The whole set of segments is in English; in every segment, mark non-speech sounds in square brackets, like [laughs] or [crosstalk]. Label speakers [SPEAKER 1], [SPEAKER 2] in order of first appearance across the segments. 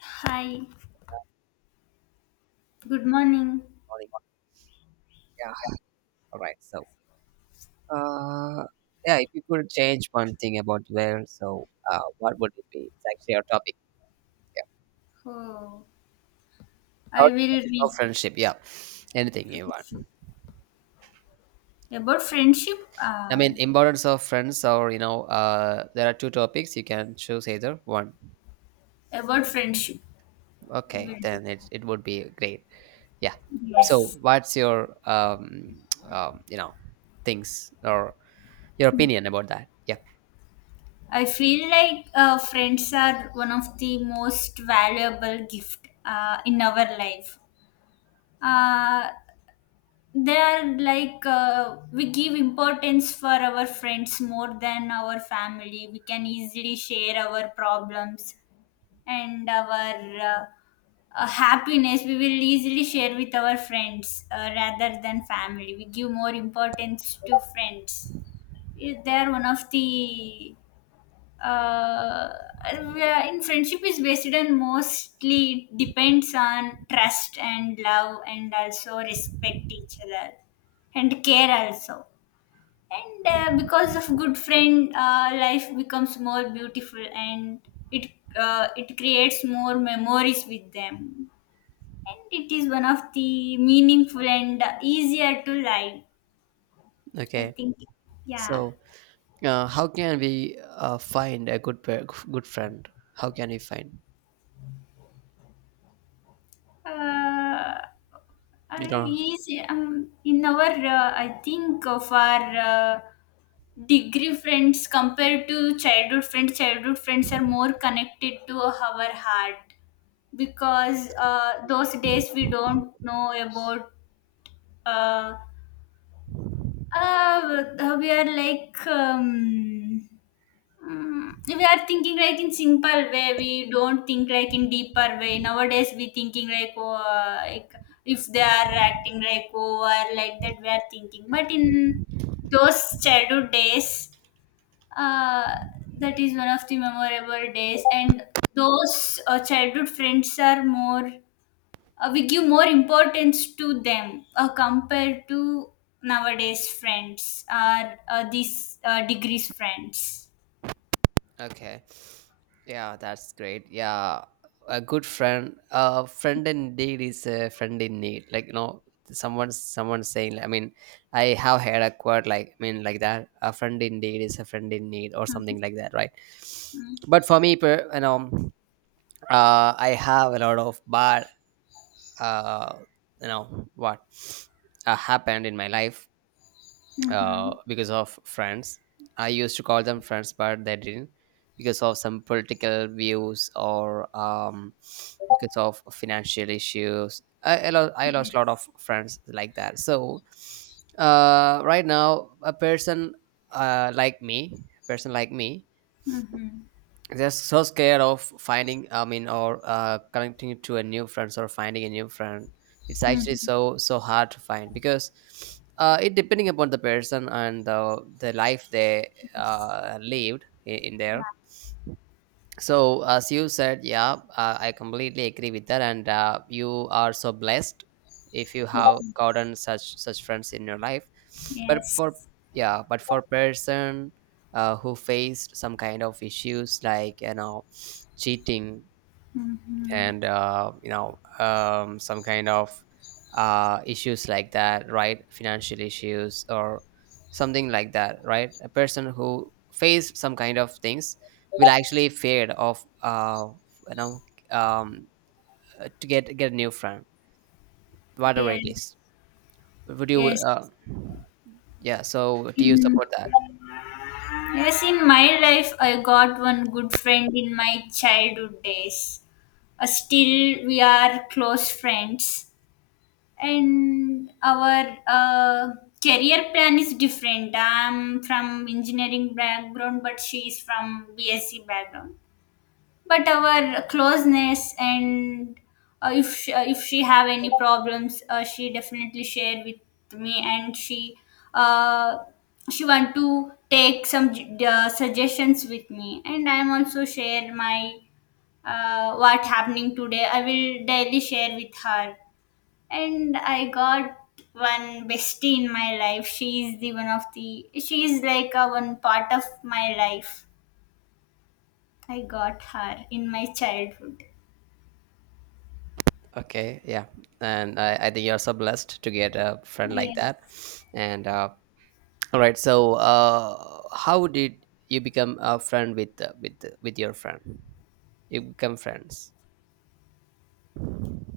[SPEAKER 1] Hi, good morning.
[SPEAKER 2] Morning. Yeah. All right. Uh, yeah, if you could change one thing about where, what would it be? It's actually our topic. Yeah.
[SPEAKER 1] Oh, I
[SPEAKER 2] Our
[SPEAKER 1] will
[SPEAKER 2] of
[SPEAKER 1] read
[SPEAKER 2] friendship. Yeah. Anything you want.
[SPEAKER 1] friendship. About friendship.
[SPEAKER 2] I mean, importance of friends, or there are two topics. You can choose either one.
[SPEAKER 1] About friendship, will
[SPEAKER 2] Okay,
[SPEAKER 1] do.
[SPEAKER 2] then it would be great. Yeah.
[SPEAKER 1] Yes,
[SPEAKER 2] So, what's your [tsk] you know, things or your opinion about that? Yeah.
[SPEAKER 1] I feel like friends are one of the most valuable gift in our life. Uh, they are like we give importance for our friends more than our family. We can easily share our problems and our happiness we will easily share with our friends rather than family we give more importance to friends. They are one of the uh, in friendship is based on mostly it depends on trust and love and also respect each other and care also, and because of good friend life becomes more beautiful and it it creates more memories with them, and it is one of the meaningful and easier to live, I
[SPEAKER 2] Okay.
[SPEAKER 1] think. Yeah.
[SPEAKER 2] So. How can we find a good friend? How can we find?
[SPEAKER 1] uh,
[SPEAKER 2] You know.
[SPEAKER 1] easy, in our I think of our degree friends compared to childhood friends, childhood friends are more connected to our heart, because those days we don't know about uh, we are like we are thinking like in simple way, we don't think like in deeper way. Nowadays we thinking like oh, like if they are acting like oh or like that we are thinking, but in those childhood days, uh, that is one of the memorable days, and those childhood friends are more, we give more importance to them compared to nowadays friends or these degrees friends.
[SPEAKER 2] Okay. Yeah, that's great. Yeah, a good friend, a friend indeed is a friend in need. Like you know, someone saying. I mean, I have heard a quote like that. A friend indeed is a friend in need or
[SPEAKER 1] Mm-hmm.
[SPEAKER 2] something like that, right? But for me, I have a lot of bad, uh, you know, what happened in my life
[SPEAKER 1] Mm-hmm.
[SPEAKER 2] because of friends. I used to call them friends, but they didn't because of some political views or because of financial issues. I lost a lot
[SPEAKER 1] Yes.
[SPEAKER 2] of friends like that. So right now, a person like me, person like me,
[SPEAKER 1] Mm-hmm.
[SPEAKER 2] they're so scared of finding I mean or connecting to a new friends or finding a new friend. It's actually
[SPEAKER 1] Mm-hmm.
[SPEAKER 2] so hard to find, because it depending upon the person and the life they
[SPEAKER 1] Yes.
[SPEAKER 2] lived in there. So as you said, yeah, I completely agree with that, and you are so blessed if you have gotten such friends in your life. but
[SPEAKER 1] Yes.
[SPEAKER 2] for yeah but for person who faced some kind of issues, like you know, cheating,
[SPEAKER 1] Mm-hmm.
[SPEAKER 2] and some kind of issues like that, right? Financial issues or something like that, right? A person who faced some kind of things will actually feared of you know um, to get a new friend, whatever
[SPEAKER 1] Yeah.
[SPEAKER 2] it is. Would you
[SPEAKER 1] Yes,
[SPEAKER 2] yeah, so do you
[SPEAKER 1] in,
[SPEAKER 2] support that?
[SPEAKER 1] yes, in my life I got one good friend in my childhood days. Still we are close friends, and our career plan is different. I'm from engineering background, but she is from bsc background. But our closeness, and if she have any problems she definitely share with me, and uh, she want to take some suggestions with me, and I am also share my what happening today I will daily share with her. And I got one bestie in my life. She's the one of the she's like a one part of my life. I got her in my childhood.
[SPEAKER 2] Okay, yeah, and I think you're so blessed to get a friend like that.
[SPEAKER 1] Yes.
[SPEAKER 2] And All right. How did you become a friend with your friend? You become friends.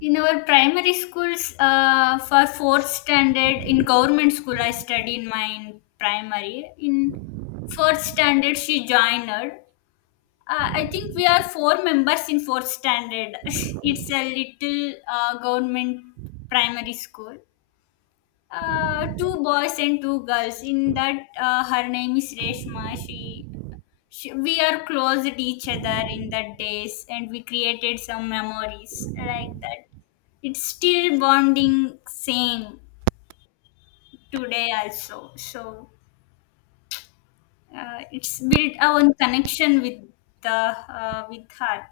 [SPEAKER 1] In our primary schools, for fourth standard in government school, I studied mine primary. In fourth standard, she joined her. I think we are four members in fourth standard. [laughs] It's a little government primary school, two boys and two girls. In that, her name is Reshma. We are close to each other in that days, and we created some memories like that. It's still bonding same today also. So it's built our connection with the with her.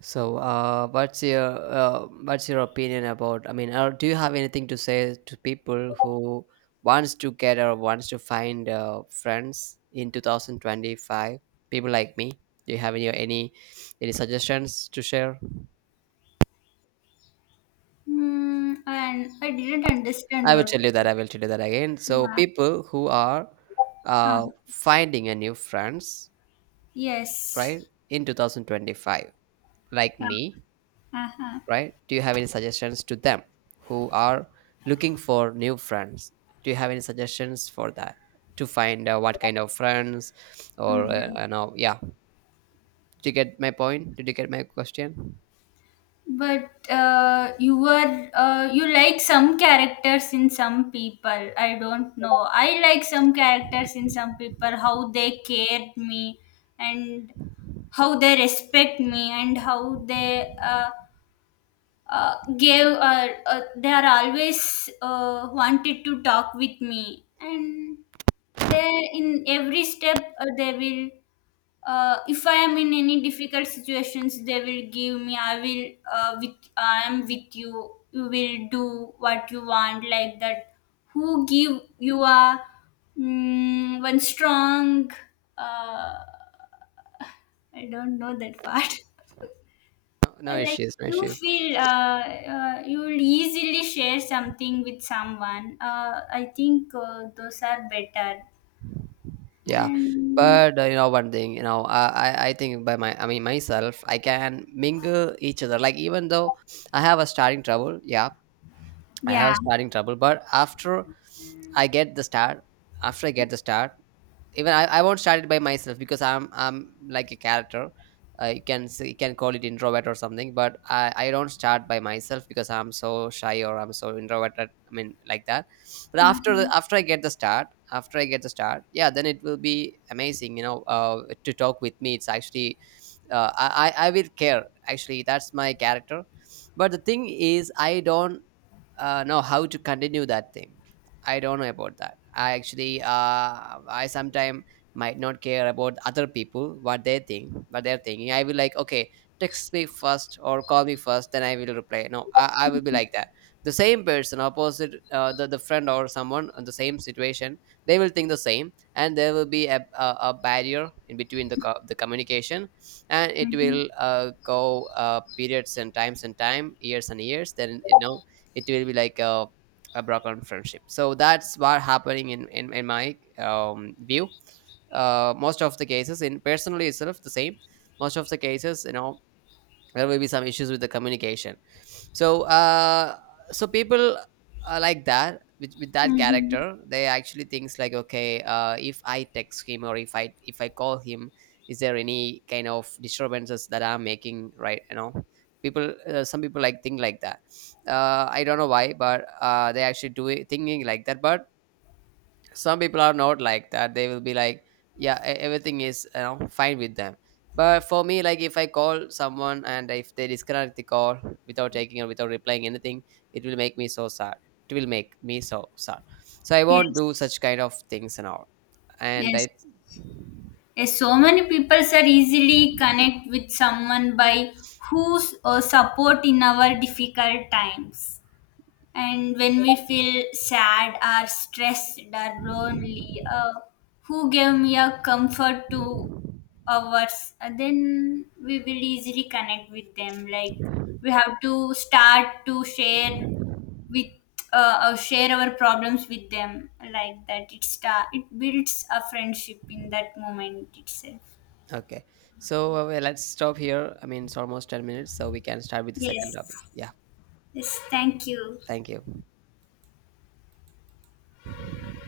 [SPEAKER 2] So what's your opinion about? I mean, or do you have anything to say to people who wants to get or wants to find friends in 2025? People like me. Do you have any any suggestions to share?
[SPEAKER 1] Hmm, and I didn't understand
[SPEAKER 2] I will
[SPEAKER 1] your.
[SPEAKER 2] tell you that. I will tell you that again. So,
[SPEAKER 1] Yeah.
[SPEAKER 2] people who are
[SPEAKER 1] Uh,
[SPEAKER 2] finding a new friends, right,
[SPEAKER 1] yes.
[SPEAKER 2] in 2025, like
[SPEAKER 1] Uh,
[SPEAKER 2] me,
[SPEAKER 1] uh-huh.
[SPEAKER 2] right, do you have any suggestions to them who are looking for new friends? Do you have any suggestions for that, to find what kind of friends, or
[SPEAKER 1] Mhm.
[SPEAKER 2] you know. Yeah, did you get my point, did you get my question?
[SPEAKER 1] But you were you like some characters in some people. I don't know. I like some characters in some people. How they cared me, and how they respect me, and how they gave. They are always wanted to talk with me, and they in every step they will if I am in any difficult situations, they will give me. I will with I am with you. You will do what you want like that. Who give you a one strong? Uh, I don't know that part.
[SPEAKER 2] No, no
[SPEAKER 1] [laughs] Like
[SPEAKER 2] issues, no
[SPEAKER 1] you
[SPEAKER 2] issues.
[SPEAKER 1] feel you will easily share something with someone. I think those are better.
[SPEAKER 2] Yeah,
[SPEAKER 1] And
[SPEAKER 2] but you know one thing, you know, I think by my I mean myself I can mingle each other, like even though I have a starting trouble. Yeah, I
[SPEAKER 1] yeah.
[SPEAKER 2] have starting trouble, but after I get the start, after I get the start, even I won't start it by myself, because I'm like a character. You can say, you can call it introvert or something, but I don't start by myself, because I'm so shy or I'm so introverted. I mean like that. But
[SPEAKER 1] Mhm.
[SPEAKER 2] after I get the start, after I get the start, yeah, then it will be amazing. You know, to talk with me, it's actually I will care. Actually, that's my character. But the thing is, I don't no how to continue that thing. I don't know about that. I sometime might not care about other people, what they think, what they're thinking. I will like, okay, text me first or call me first, then I will reply. No I, I will be like that. The same person opposite, the friend or someone in the same situation, they will think the same, and there will be a barrier in between the communication, and it
[SPEAKER 1] Mhm.
[SPEAKER 2] will go periods and times and time years and years, then you know it will be like a broken friendship. So that's what happening in my view, most of the cases, in personally itself, the same, most of the cases, you know, there may be some issues with the communication. So so people are like that. With that
[SPEAKER 1] Mhm.
[SPEAKER 2] character, they actually thinks like, okay, if I text him, or if I call him, is there any kind of disturbances that I'm making, right? You know, people some people like think like that. I don't know why, but they actually do it thinking like that. But some people are not like that. They will be like, yeah, everything is, you know, fine with them. But for me, like if I call someone and if they disconnect the call without taking or without replying anything, it will make me so sad, it will make me so sad. So I won't do
[SPEAKER 1] Yes.
[SPEAKER 2] such kind of things and all. And
[SPEAKER 1] Yes.
[SPEAKER 2] i.
[SPEAKER 1] Yes, so many people are easily connect with someone by whose support in our difficult times, and when we feel sad or stressed or lonely, uh, who gave me a comfort to ours, then we will easily connect with them, like we have to start to share with share our problems with them, like that it start it builds a friendship in that moment itself.
[SPEAKER 2] Okay, well, let's stop here, I mean it's almost 10 minutes, so we can start with the
[SPEAKER 1] Yes.
[SPEAKER 2] second topic. Yeah,
[SPEAKER 1] Yes, thank you.
[SPEAKER 2] thank you.